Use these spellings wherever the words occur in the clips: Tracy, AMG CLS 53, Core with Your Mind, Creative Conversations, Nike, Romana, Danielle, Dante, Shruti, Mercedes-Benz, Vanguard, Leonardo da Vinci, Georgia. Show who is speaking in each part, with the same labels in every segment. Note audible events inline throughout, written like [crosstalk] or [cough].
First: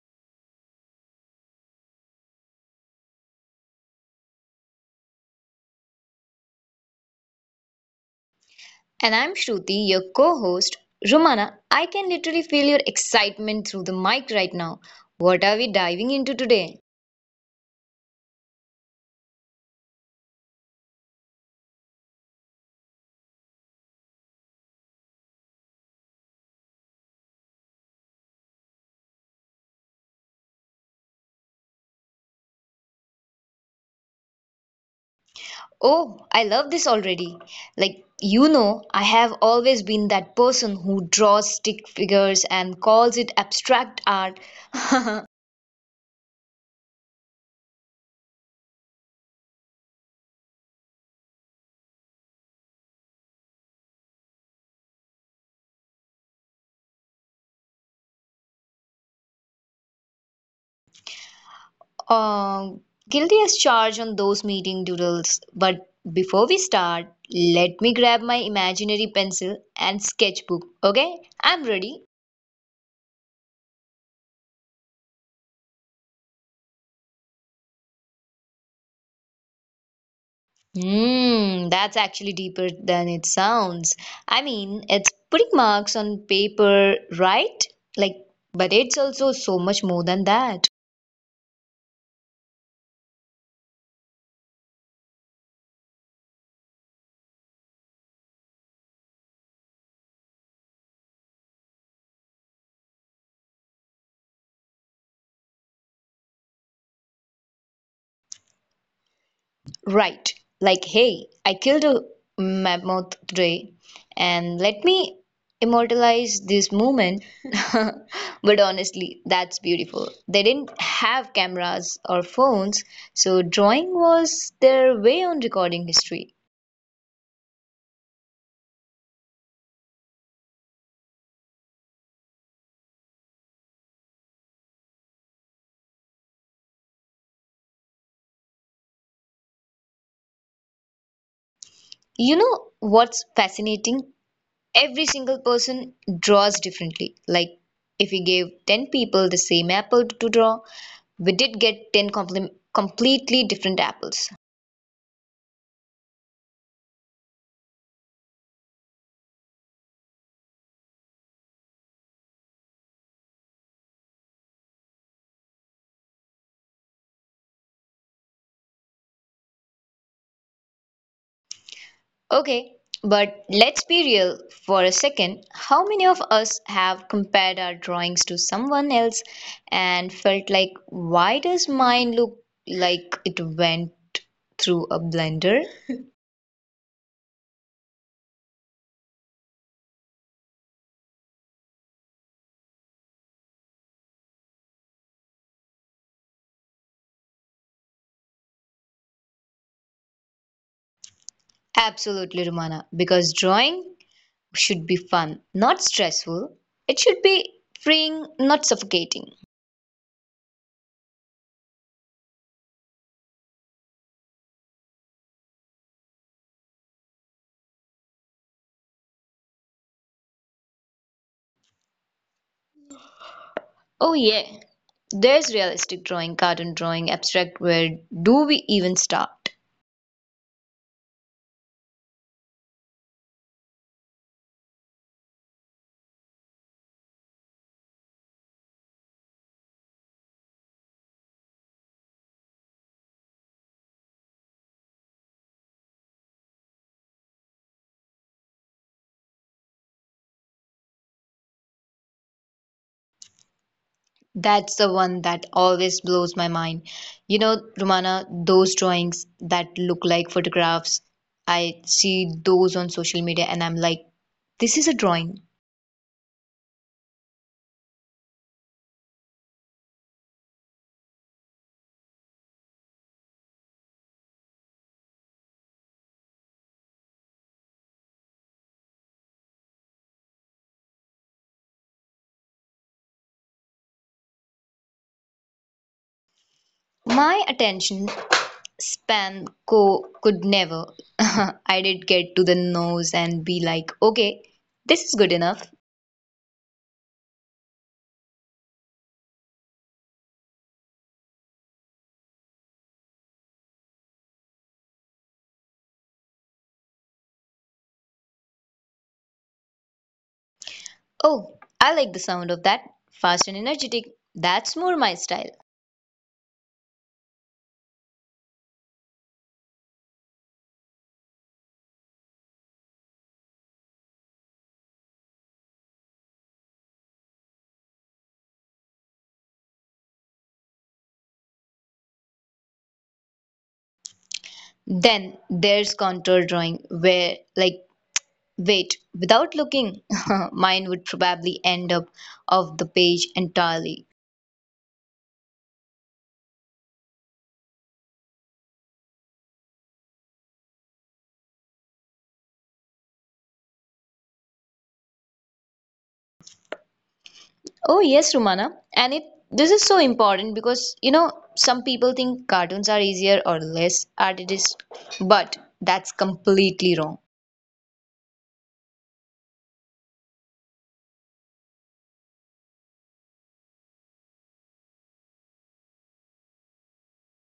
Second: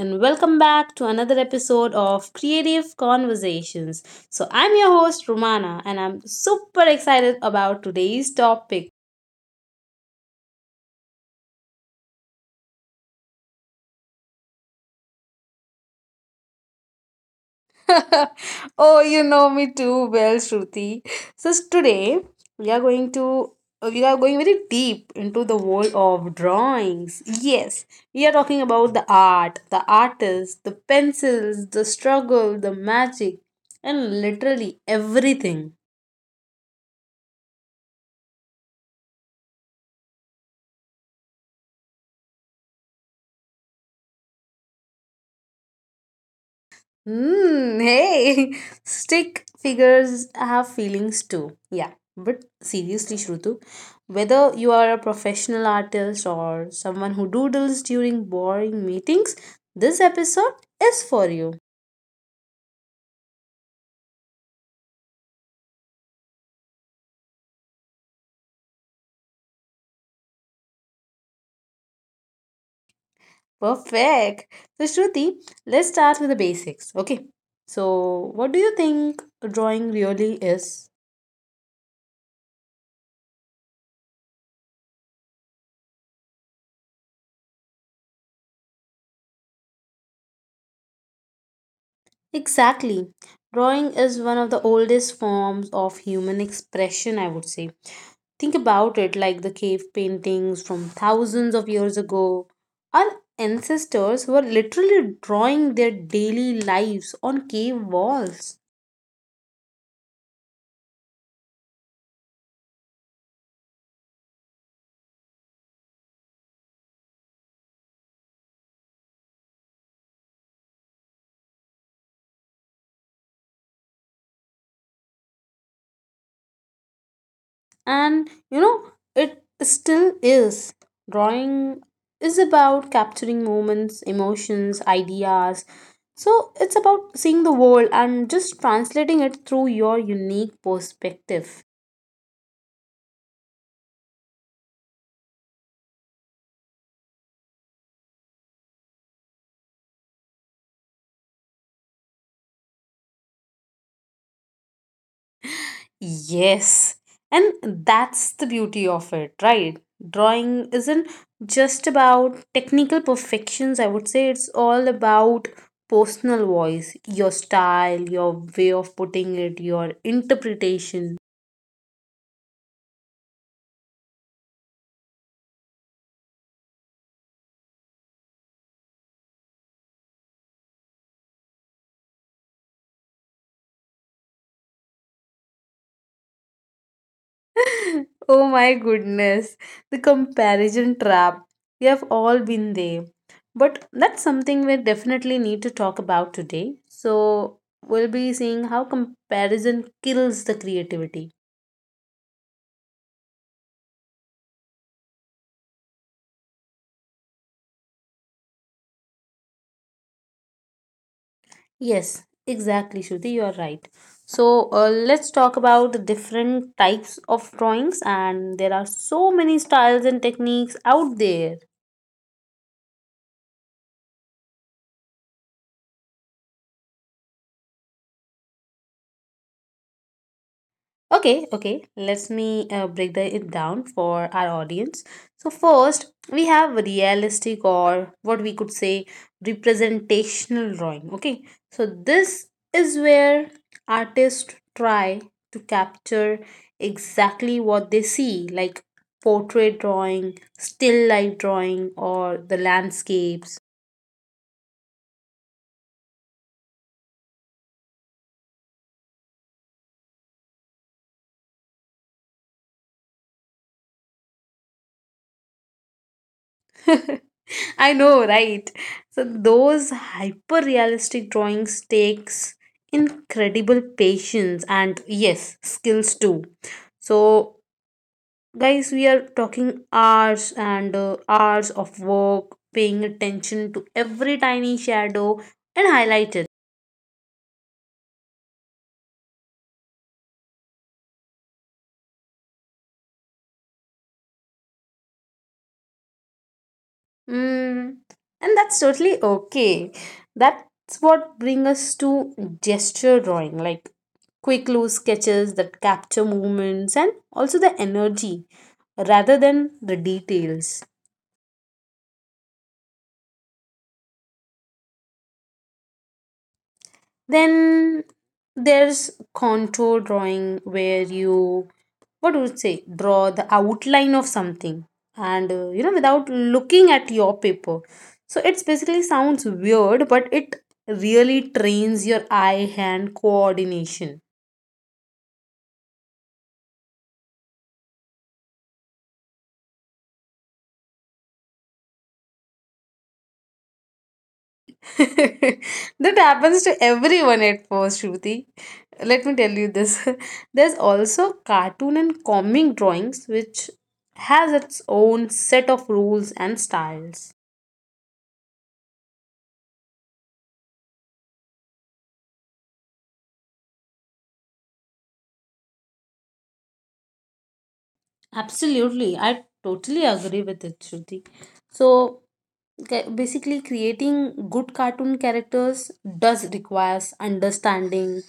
Speaker 1: and welcome back to another episode of Creative Conversations. I'm your host, Romana, and I'm super excited about today's topic.
Speaker 2: And I'm Shruti, your co host. Romana, I can literally feel your excitement through the mic right now. What are we diving into today?
Speaker 1: [laughs] Oh, you know me too well, Shruti. Today we are going to we are going very deep into the world of drawings. Yes, we are talking about the art, the artist, the pencils, the struggle, the magic, and literally everything.
Speaker 2: Oh, I love this already. Like, you know, I have always been that person who draws stick figures and calls it abstract art. [laughs]
Speaker 1: Hey, [laughs] stick figures have feelings too. Yeah, but seriously, Shrutu, whether you are a professional artist or someone who doodles during boring meetings, this episode is for you.
Speaker 2: uh, Guilty as charged on those meeting doodles. But before we start, let me grab my imaginary pencil and sketchbook, okay? I'm ready.
Speaker 1: Perfect. So, Shruti, let's start with the basics. Okay. So, what do you think drawing really is?
Speaker 2: Hmm, that's actually deeper than it sounds. I mean, it's putting marks on paper, right? Like, but it's also so much more than that.
Speaker 1: Exactly. Drawing is one of the oldest forms of human expression, I would say. Think about it, like the cave paintings from thousands of years ago. Our ancestors were literally drawing their daily lives on cave walls.
Speaker 2: Right. Like, hey, I killed a mammoth today, and let me immortalize this moment. [laughs] But honestly, that's beautiful. They didn't have cameras or phones, so drawing was their way on recording history.
Speaker 1: And you know, it still is. Drawing is about capturing moments, emotions, ideas. So it's about seeing the world and just translating it through your unique perspective.
Speaker 2: You know what's fascinating? Every single person draws differently. Like, if we gave 10 people the same apple to draw, we did get 10 completely different apples.
Speaker 1: Yes, and that's the beauty of it, right? Drawing isn't just about technical perfections, I would say it's all about personal voice, your style, your way of putting it, your interpretation.
Speaker 2: Okay, but let's be real for a second. How many of us have compared our drawings to someone else and felt like, why does mine look like it went through a blender? [laughs]
Speaker 1: [laughs] Oh my goodness, the comparison trap. We have all been there. But that's something we definitely need to talk about today. So, we'll be seeing how comparison kills the creativity.
Speaker 2: Absolutely, Romana, because drawing should be fun, not stressful. It should be freeing, not suffocating.
Speaker 1: Yes, exactly, Shruti, you are right. So, let's talk about the different types of drawings, and there are so many styles and techniques out there.
Speaker 2: Oh, yeah. There's realistic drawing, cartoon drawing, abstract. Where do we even start?
Speaker 1: Okay, okay. Let us me break it down for our audience. So first, we have realistic, or what we could say representational drawing. Okay, so this is where artists try to capture exactly what they see, like portrait drawing, still life drawing, or the landscapes.
Speaker 2: That's the one that always blows my mind. You know, Romana, those drawings that look like photographs, I see those on social media and I'm like, this is a drawing.
Speaker 1: [laughs] I know, right? So those hyper realistic drawings takes incredible patience and yes, skills too. So guys, we are talking hours and hours of work, paying attention to every tiny shadow and highlight it.
Speaker 2: My attention span could never. [laughs] I did get to the nose and be like, okay, this is good enough.
Speaker 1: Mm, and that's totally okay. That's what brings us to gesture drawing, like quick loose sketches that capture movements and also the energy rather than the details.
Speaker 2: Oh, I like the sound of that. Fast and energetic. That's more my style.
Speaker 1: Then there's contour drawing where you, what would you say, draw the outline of something and you know, without looking at your paper. So it's basically sounds weird, but it really trains your eye hand coordination.
Speaker 2: Then there's contour drawing, where, like, wait, without looking, [laughs] mine would probably end up off the page entirely.
Speaker 1: [laughs] That happens to everyone at first, Shruti. Let me tell you this. [laughs] There's also cartoon and comic drawings, which has its own set of rules and styles.
Speaker 2: Oh yes, Rumana. And it this is so important because you know some people think cartoons are easier or less artist, but that's completely wrong.
Speaker 1: Absolutely, I totally agree with it, Shruti. So basically, creating good cartoon characters does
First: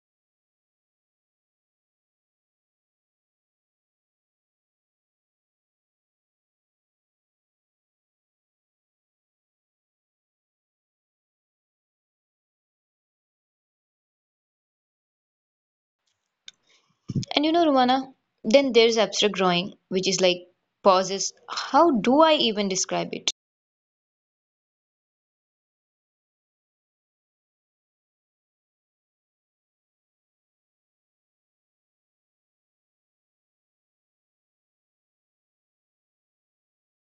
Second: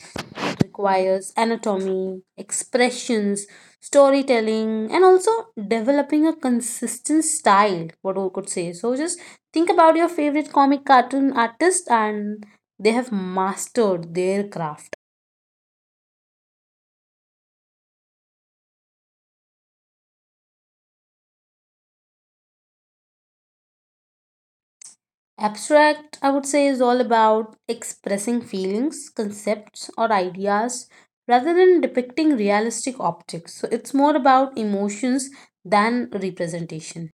Speaker 1: requires anatomy, expressions, storytelling, and also developing a consistent style, what we could say. So just think about your favorite comic cartoon artist and they have mastered their craft.
Speaker 2: And you know, Rumana, then there's abstract drawing, which is like pauses. How do I even describe it?
Speaker 1: Abstract, I would say, is all about expressing feelings, concepts, or ideas rather than depicting realistic objects. So it's more about emotions than representation.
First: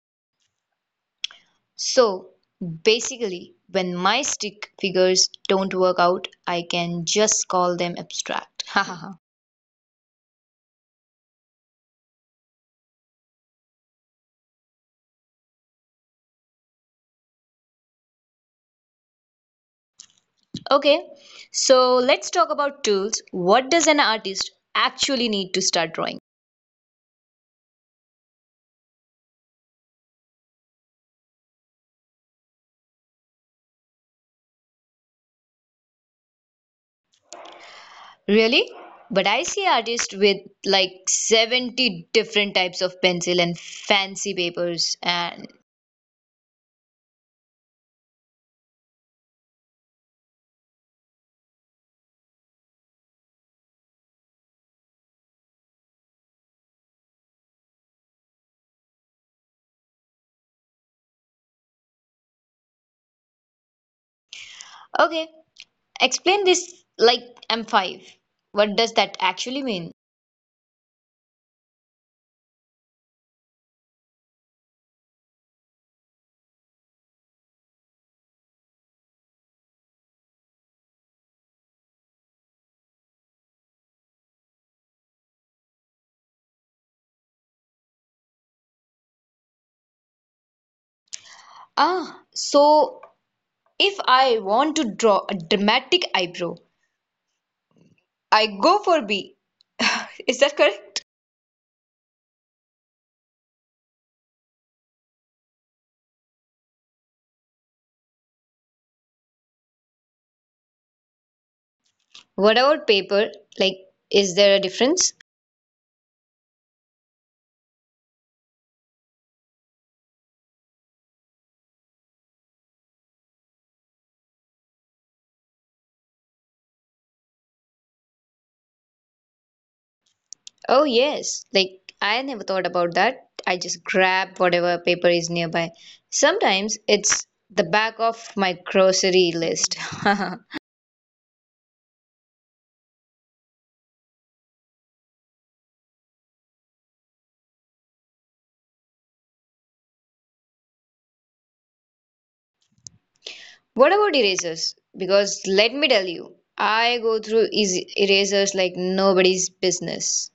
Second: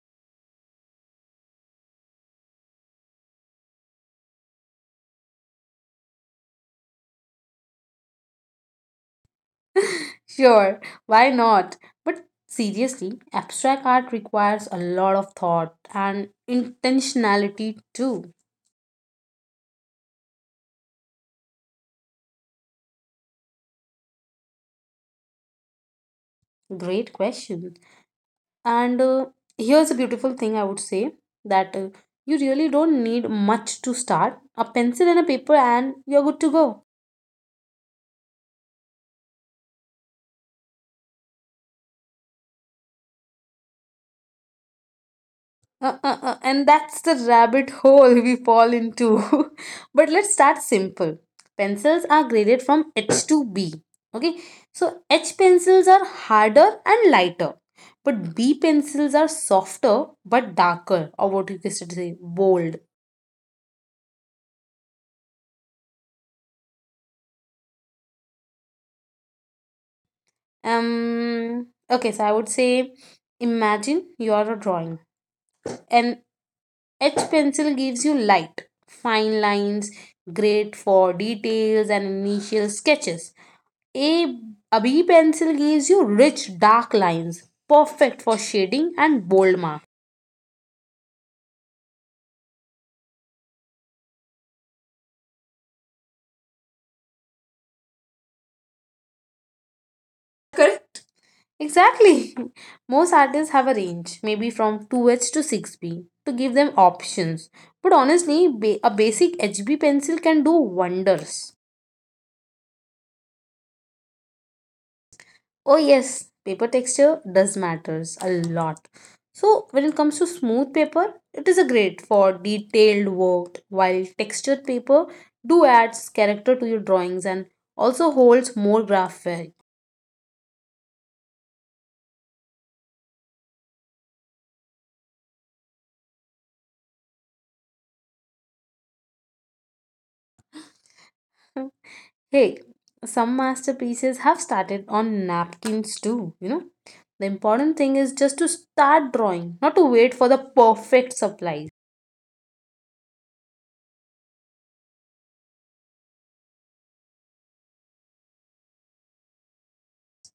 Speaker 2: So basically, when my stick figures don't work out, I can just call them abstract.
Speaker 1: Sure, why not? But seriously, abstract art requires a lot of thought and intentionality too.
Speaker 2: [laughs] Okay, so let's talk about tools. What does an artist actually need to start drawing?
Speaker 1: Great question. And here's a beautiful thing, I would say, that you really don't need much to start: a pencil and a paper, and you're good to go.
Speaker 2: Really? But I see artists with like 70 different types of pencil and fancy papers and
Speaker 1: And that's the rabbit hole we fall into. [laughs] But let's start simple. Pencils are graded from H to B. Okay, so H pencils are harder and lighter, but B pencils are softer but darker, or what you could say, bold.
Speaker 2: okay, explain this like I'm five. What does that actually mean?
Speaker 1: Okay, so I would say imagine you are a drawing. An H pencil gives you light, fine lines, great for details and initial sketches. A Abhi pencil gives you rich dark lines, perfect for shading and bold marks.
Speaker 2: Ah, so if I want to draw a dramatic eyebrow, I go for B. [laughs] Is that correct?
Speaker 1: Correct. Exactly. [laughs] Most artists have a range, maybe from 2H to 6B, to give them options. But honestly, a basic HB pencil can do wonders.
Speaker 2: What about paper? Like, is there a difference?
Speaker 1: Oh yes, paper texture does matters a lot. So when it comes to smooth paper, it is a great for detailed work, while textured paper do adds character to your drawings and also holds more graph value.
Speaker 2: Oh, yes. Like, I never thought about that. I just grab whatever paper is nearby. Sometimes it's the back of my grocery list. [laughs]
Speaker 1: [laughs] Hey, some masterpieces have started on napkins too, you know. The important thing is just to start drawing, not to wait for the perfect supplies. [laughs]
Speaker 2: What about erasers? Because let me tell you, I go through erasers like nobody's business.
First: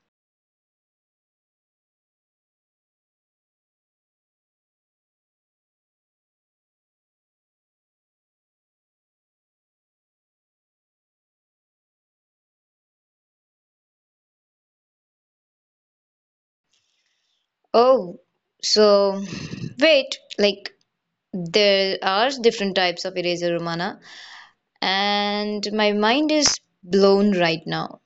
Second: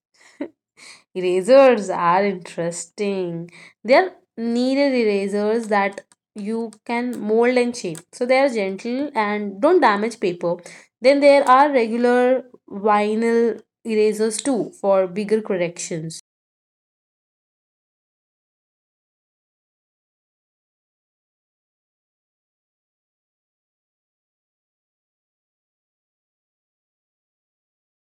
Speaker 1: Erasers are interesting. They are needed erasers that you can mold and shape. So they are gentle and don't damage paper. Then there are regular vinyl erasers too for bigger corrections.
Speaker 2: Oh, so wait, like there are different types of eraser, Romana, and my mind is blown right now.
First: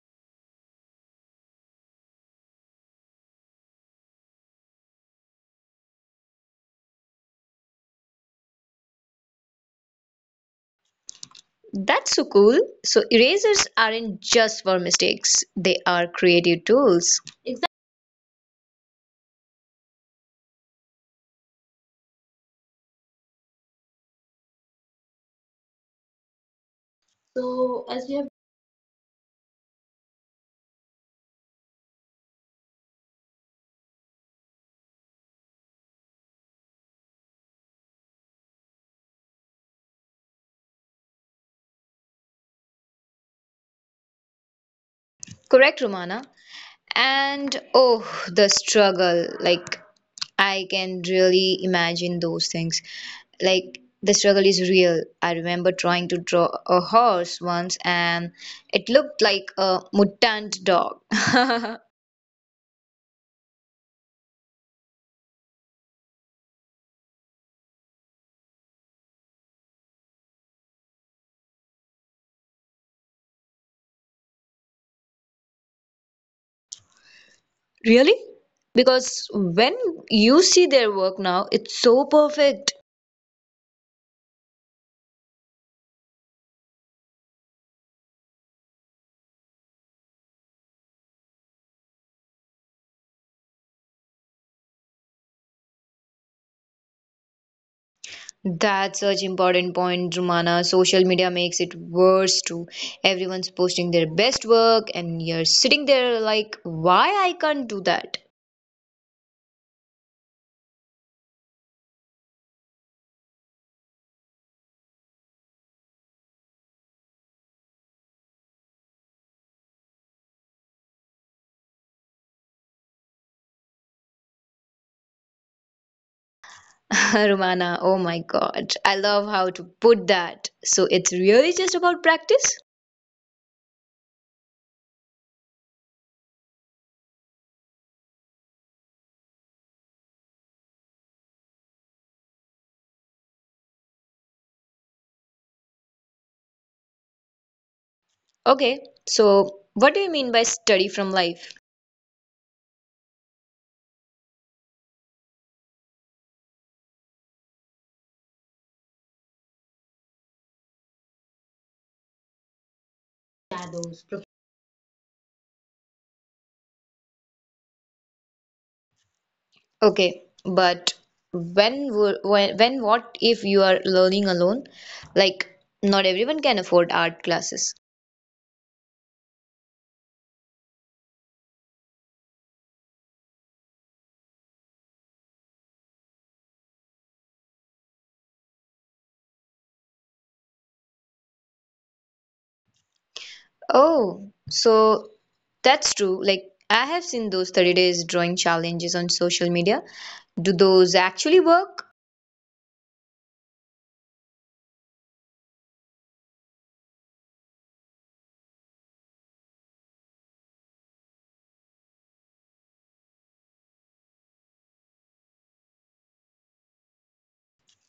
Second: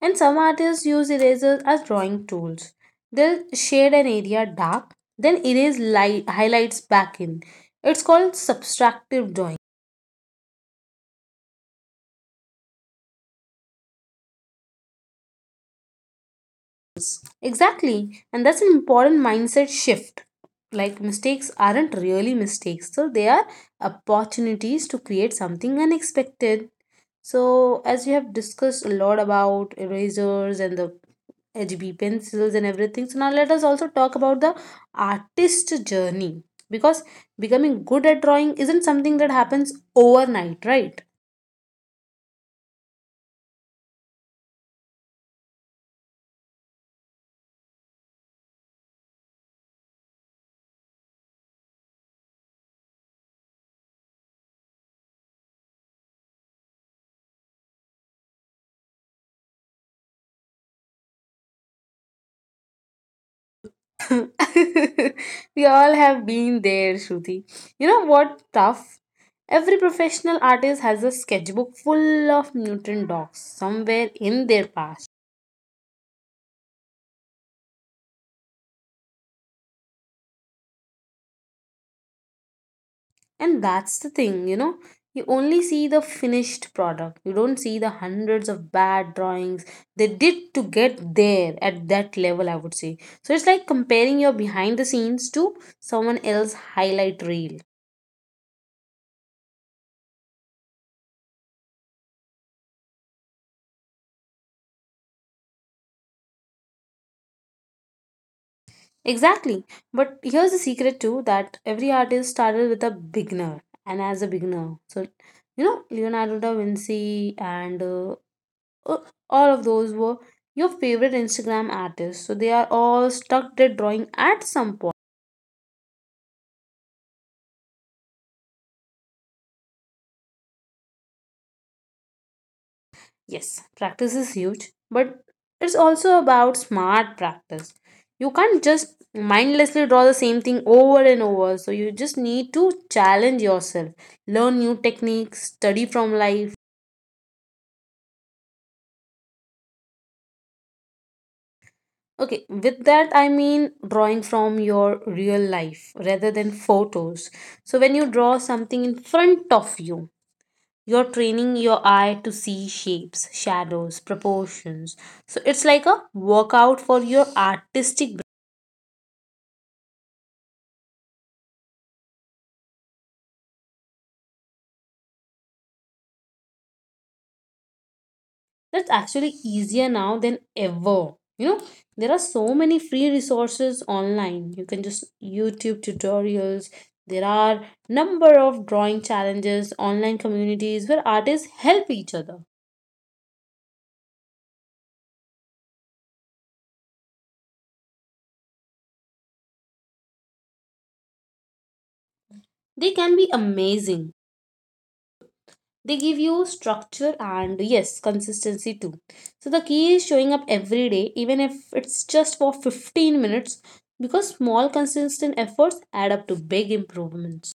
Speaker 1: And some artists use erasers as drawing tools. They'll shade an area dark, then erase light highlights back in. It's called subtractive drawing.
Speaker 2: That's so cool. So erasers aren't just for mistakes, they are creative tools. Exactly.
Speaker 1: Exactly, and that's an important mindset shift. Like mistakes aren't really mistakes, so they are opportunities to create something unexpected. So
Speaker 2: So, as
Speaker 1: as we
Speaker 2: we
Speaker 1: have
Speaker 2: have
Speaker 1: discussed a lot about erasers and the HB pencils and everything, so now let us also talk about the artist journey, because becoming good at drawing isn't something that happens overnight, right?
Speaker 2: Correct, Romana. And oh, the struggle. Like, I can really imagine those things. Like, the struggle is real. I remember trying to draw a horse once and it looked like a mutant dog. [laughs]
Speaker 1: [laughs] We all have been there, Shruti. You know what? Tough. Every professional artist has a sketchbook full of mutant dogs somewhere in their past.
Speaker 2: Really? Because when you see their work now, it's so perfect.
Speaker 1: And that's the thing, you know. You only see the finished product. You don't see the hundreds of bad drawings they did to get there at that level, I would say. So it's like comparing your behind the scenes to someone else's highlight reel.
Speaker 2: That's such important point, Rumana. Social media makes it worse too. Everyone's posting their best work and you're sitting there like, why I can't do that?
Speaker 1: Exactly. But here's the secret too, that every artist started with a beginner and as a beginner. So, you know, Leonardo da Vinci and uh, all of those were your favorite Instagram artists. So they are all stuck at drawing at some point.
Speaker 2: [laughs] Rumana, oh my god. I love how to put that. So it's really just about practice?
Speaker 1: Yes, practice is huge, but it's also about smart practice. You can't just mindlessly draw the same thing over and over. So you just need to challenge yourself, learn new techniques, study from life.
Speaker 2: Okay, so what do you mean by study from life?
Speaker 1: Okay, with that I mean drawing from your real life rather than photos. So when you draw something in front of you, you're training your eye to see shapes, shadows, proportions. So it's like a workout for your artistic brain.
Speaker 2: Okay, but when wo- when what if you are learning alone? Like not everyone can afford art classes.
Speaker 1: That's actually easier now than ever. You know, there are so many free resources online. You can just YouTube tutorials. There are number of drawing challenges, online communities where artists help each other.
Speaker 2: Oh, so that's true. Like, I have seen those 30 days drawing challenges on social media. Do those actually work?
Speaker 1: They can be amazing. They give you structure and yes, consistency too. So the key is showing up every day, even if it's just for 15 minutes, because small consistent efforts add up to big improvements.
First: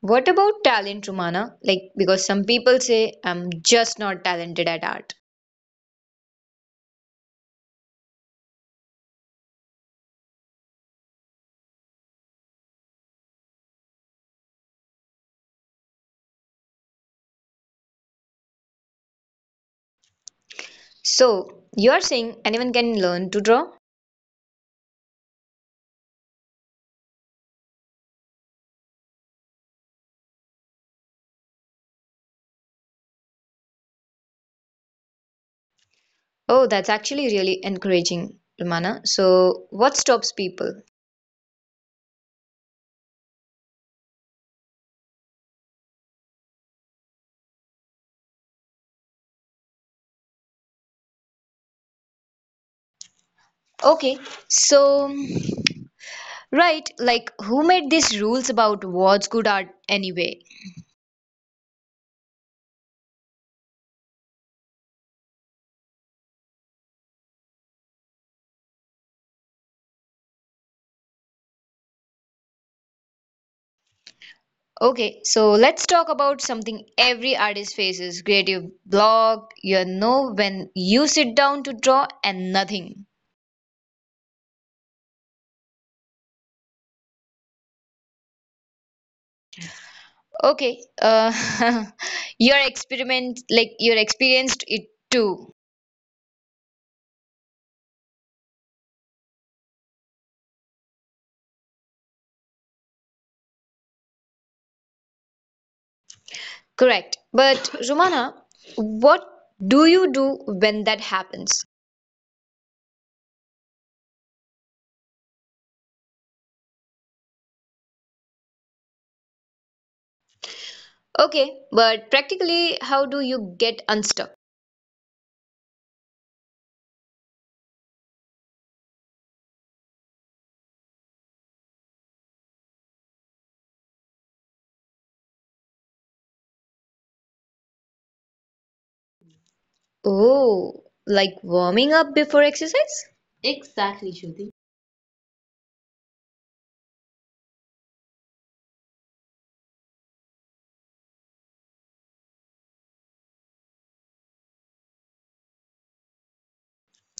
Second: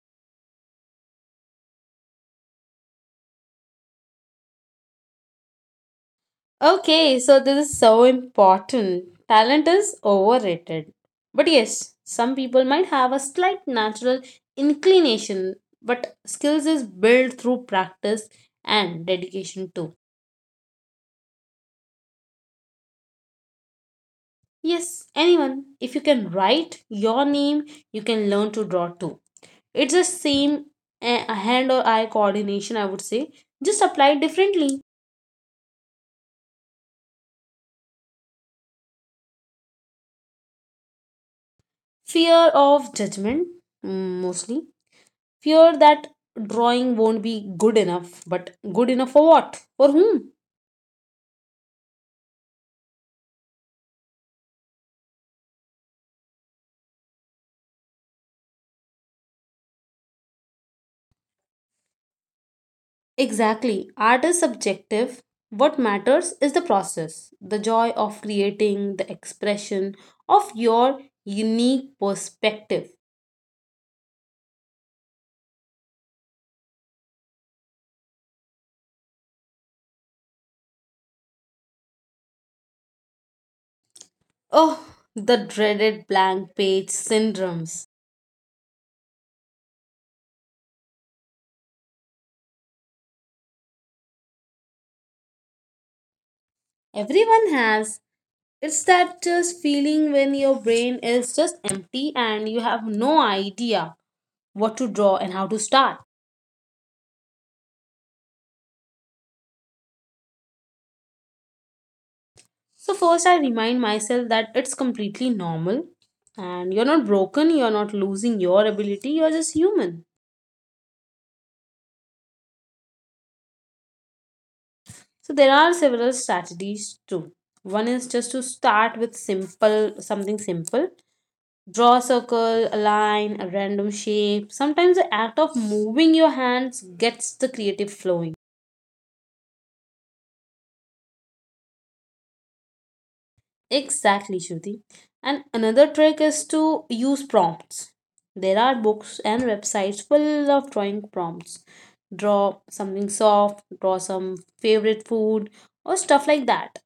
Speaker 2: What about talent, Romana? Like, because some people say I'm just not talented at art.
Speaker 1: Okay, so this is so important. Talent is overrated. But yes, some people might have a slight natural inclination, but skills is built through practice and dedication too.
Speaker 2: So, you're saying anyone can learn to draw?
Speaker 1: Yes, anyone. If you can write your name, you can learn to draw too. It's the same hand or eye coordination, I would say, just applied differently.
Speaker 2: Oh, that's actually really encouraging, Romana. So, what stops people?
Speaker 1: Fear of judgment, mostly. Fear that drawing won't be good enough, but good enough for what? For whom?
Speaker 2: Okay, so, right, like, who made these rules about what's good art anyway?
Speaker 1: Exactly. Art is subjective. What matters is the process, the joy of creating, the expression of your unique perspective.
Speaker 2: Okay, so let's talk about something every artist faces creative block. You know, when you sit down to draw and nothing.
Speaker 1: Oh, the dreaded blank page syndromes.
Speaker 2: Okay, [laughs] your experiment, like you're experienced it too.
Speaker 1: Everyone has. It's that just feeling when your brain is just empty and you have no idea what to draw and how to start.
Speaker 2: Correct. But Romana, what do you do when that happens?
Speaker 1: So, first, I remind myself that it's completely normal and you're not broken, you're not losing your ability, you're just human.
Speaker 2: Okay, but practically, how do you get unstuck?
Speaker 1: So, there are several strategies too. One is just to start with something simple. Draw a circle, a line, a random shape. Sometimes the act of moving your hands gets the creative flowing.
Speaker 2: Oh, like warming up before exercise?
Speaker 1: Exactly, Shruti. And another trick is to use prompts. There are books and websites full of drawing prompts. Draw something soft, draw some favorite food, or stuff like that.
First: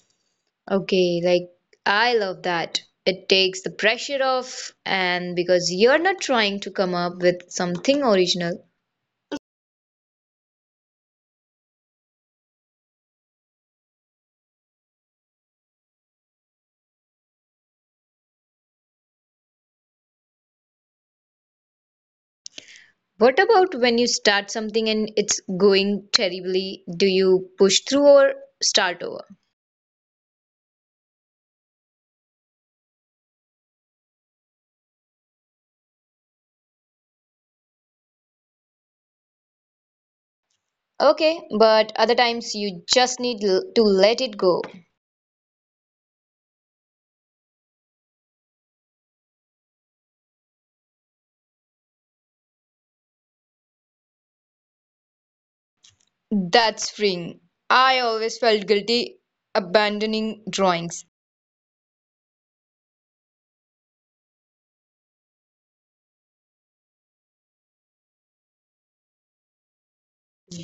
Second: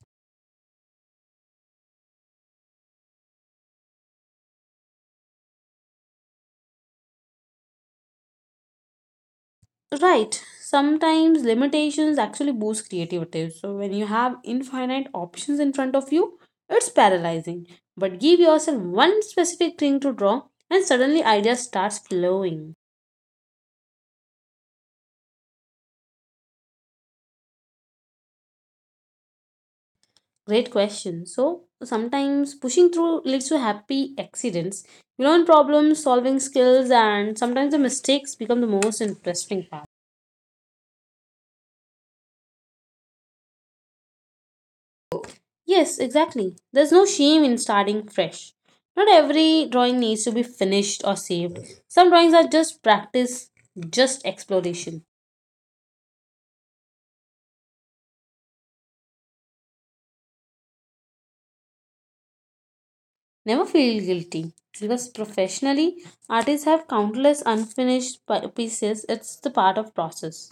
Speaker 2: Okay, like I love that. It takes the pressure off, and because you're not trying to come up with something original.
Speaker 1: Right. Sometimes limitations actually boost creativity. So when you have infinite options in front of you, it's paralyzing. But give yourself one specific thing to draw and suddenly ideas start flowing.
Speaker 2: What about when you start something and it's going terribly? Do you push through or start over?
Speaker 1: Great question. So sometimes pushing through leads to happy accidents. You learn problem solving skills and sometimes the mistakes become the most interesting part.
Speaker 2: Okay, but other times you just need to let it go.
Speaker 1: Yes, exactly. There's no shame in starting fresh. Not every drawing needs to be finished or saved. Some drawings are just practice, just exploration.
Speaker 2: That's freeing. I always felt guilty abandoning drawings.
Speaker 1: Never feel guilty, because professionally, artists have countless unfinished pieces. It's the part of process.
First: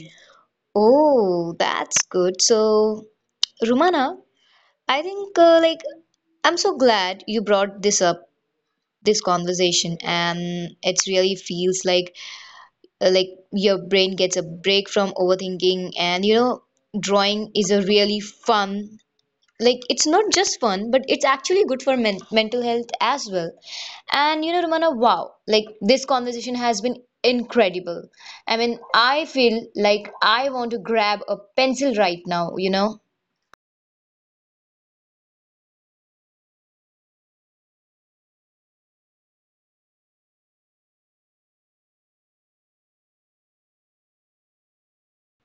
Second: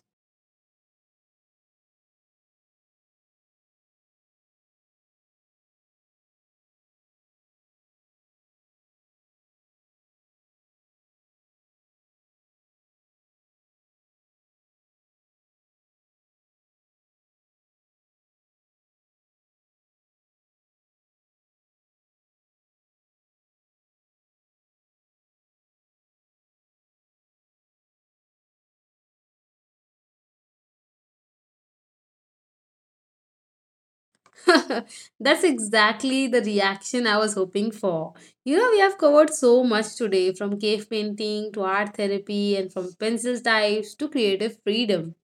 Speaker 2: Oh, that's good. So, Rumana, I think like I'm so glad you brought this up, this conversation, and it's really feels like your brain gets a break from overthinking, and you know, drawing is a really fun. Like it's not just fun, but it's actually good for men mental health as well. And you know, Romana, wow, like this conversation has been incredible. I mean, I feel like I want to grab a pencil right now, you know?
Speaker 1: [laughs] That's exactly the reaction I was hoping for. You know, we have covered so much today, from cave painting to art therapy and from pencil types to creative freedom.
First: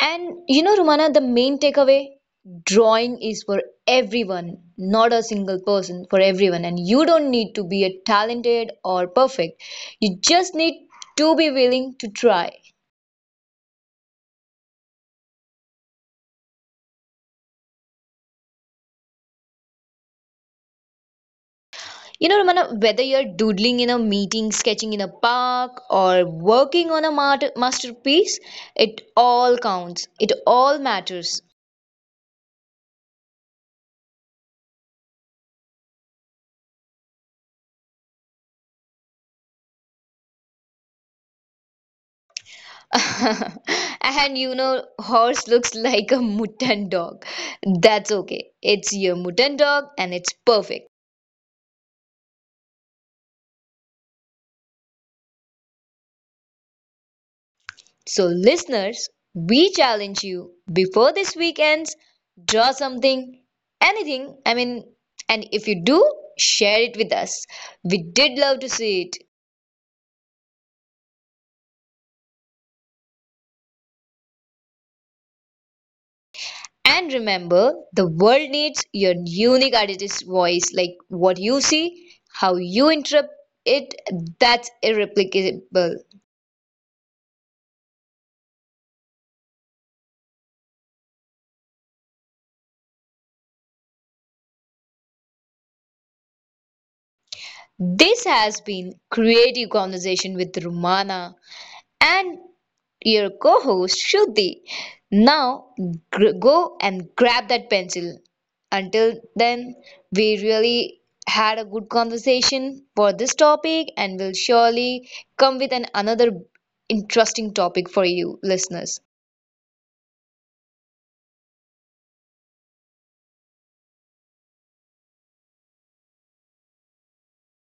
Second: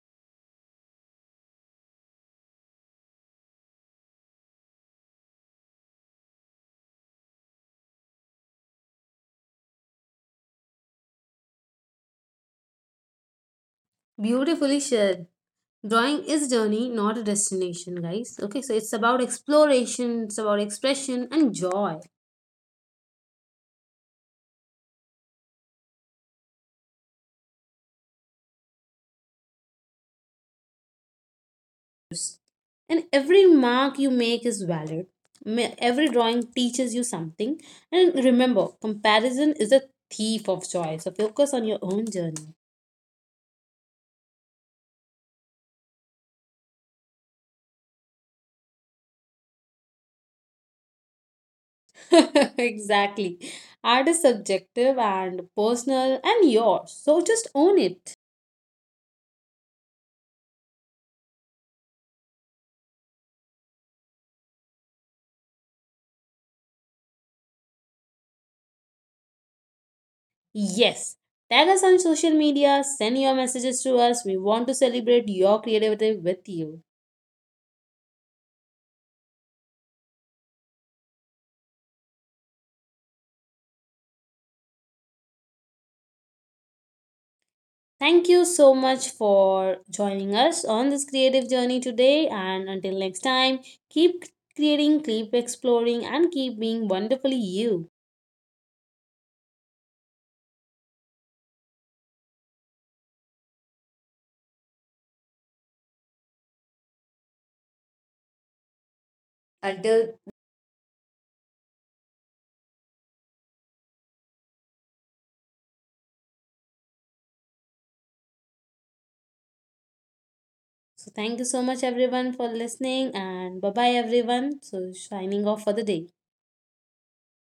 Speaker 2: And you know, Rumana, the main takeaway drawing is for everyone, not a single person, for everyone. And you don't need to be a talented or perfect. You just need to be willing to try.
Speaker 1: Beautifully shared. Drawing is journey, not a destination, guys. Okay, so it's about exploration, it's about expression and joy.
Speaker 2: You know, Ramana, whether you're doodling in a meeting, sketching in a park, or working on a masterpiece, it all counts. It all matters.
Speaker 1: And every mark you make is valid. Every drawing teaches you something. And remember, comparison is a thief of joy. So focus on your own journey.
Speaker 2: [laughs] And you know, horse looks like a mutton dog. That's okay. It's your mutton dog and it's perfect.
Speaker 1: [laughs] Exactly. Art is subjective and personal and yours. So just own it.
Speaker 2: So, listeners, we challenge you before this week ends, draw something, anything. I mean, and if you do, share it with us. We did love to see it.
Speaker 1: Yes. Tag us on social media, send your messages to us. We want to celebrate your creativity with you.
Speaker 2: And remember, the world needs your unique artist's voice, like what you see, how you interpret it, that's irreplicable.
Speaker 1: Thank you so much for joining us on this creative journey today. And until next time, keep creating, keep exploring, and keep being wonderfully
Speaker 2: This
Speaker 1: you.
Speaker 2: has been Creative Conversation with Rumana and your co host Shruti. Now go and grab that pencil. Until then, we
Speaker 1: Until.
Speaker 2: really had a good conversation for this topic and will surely come with an another interesting topic for you listeners.
Speaker 1: So, thank you so much, everyone, for listening. And bye bye, everyone. So, signing off for the day.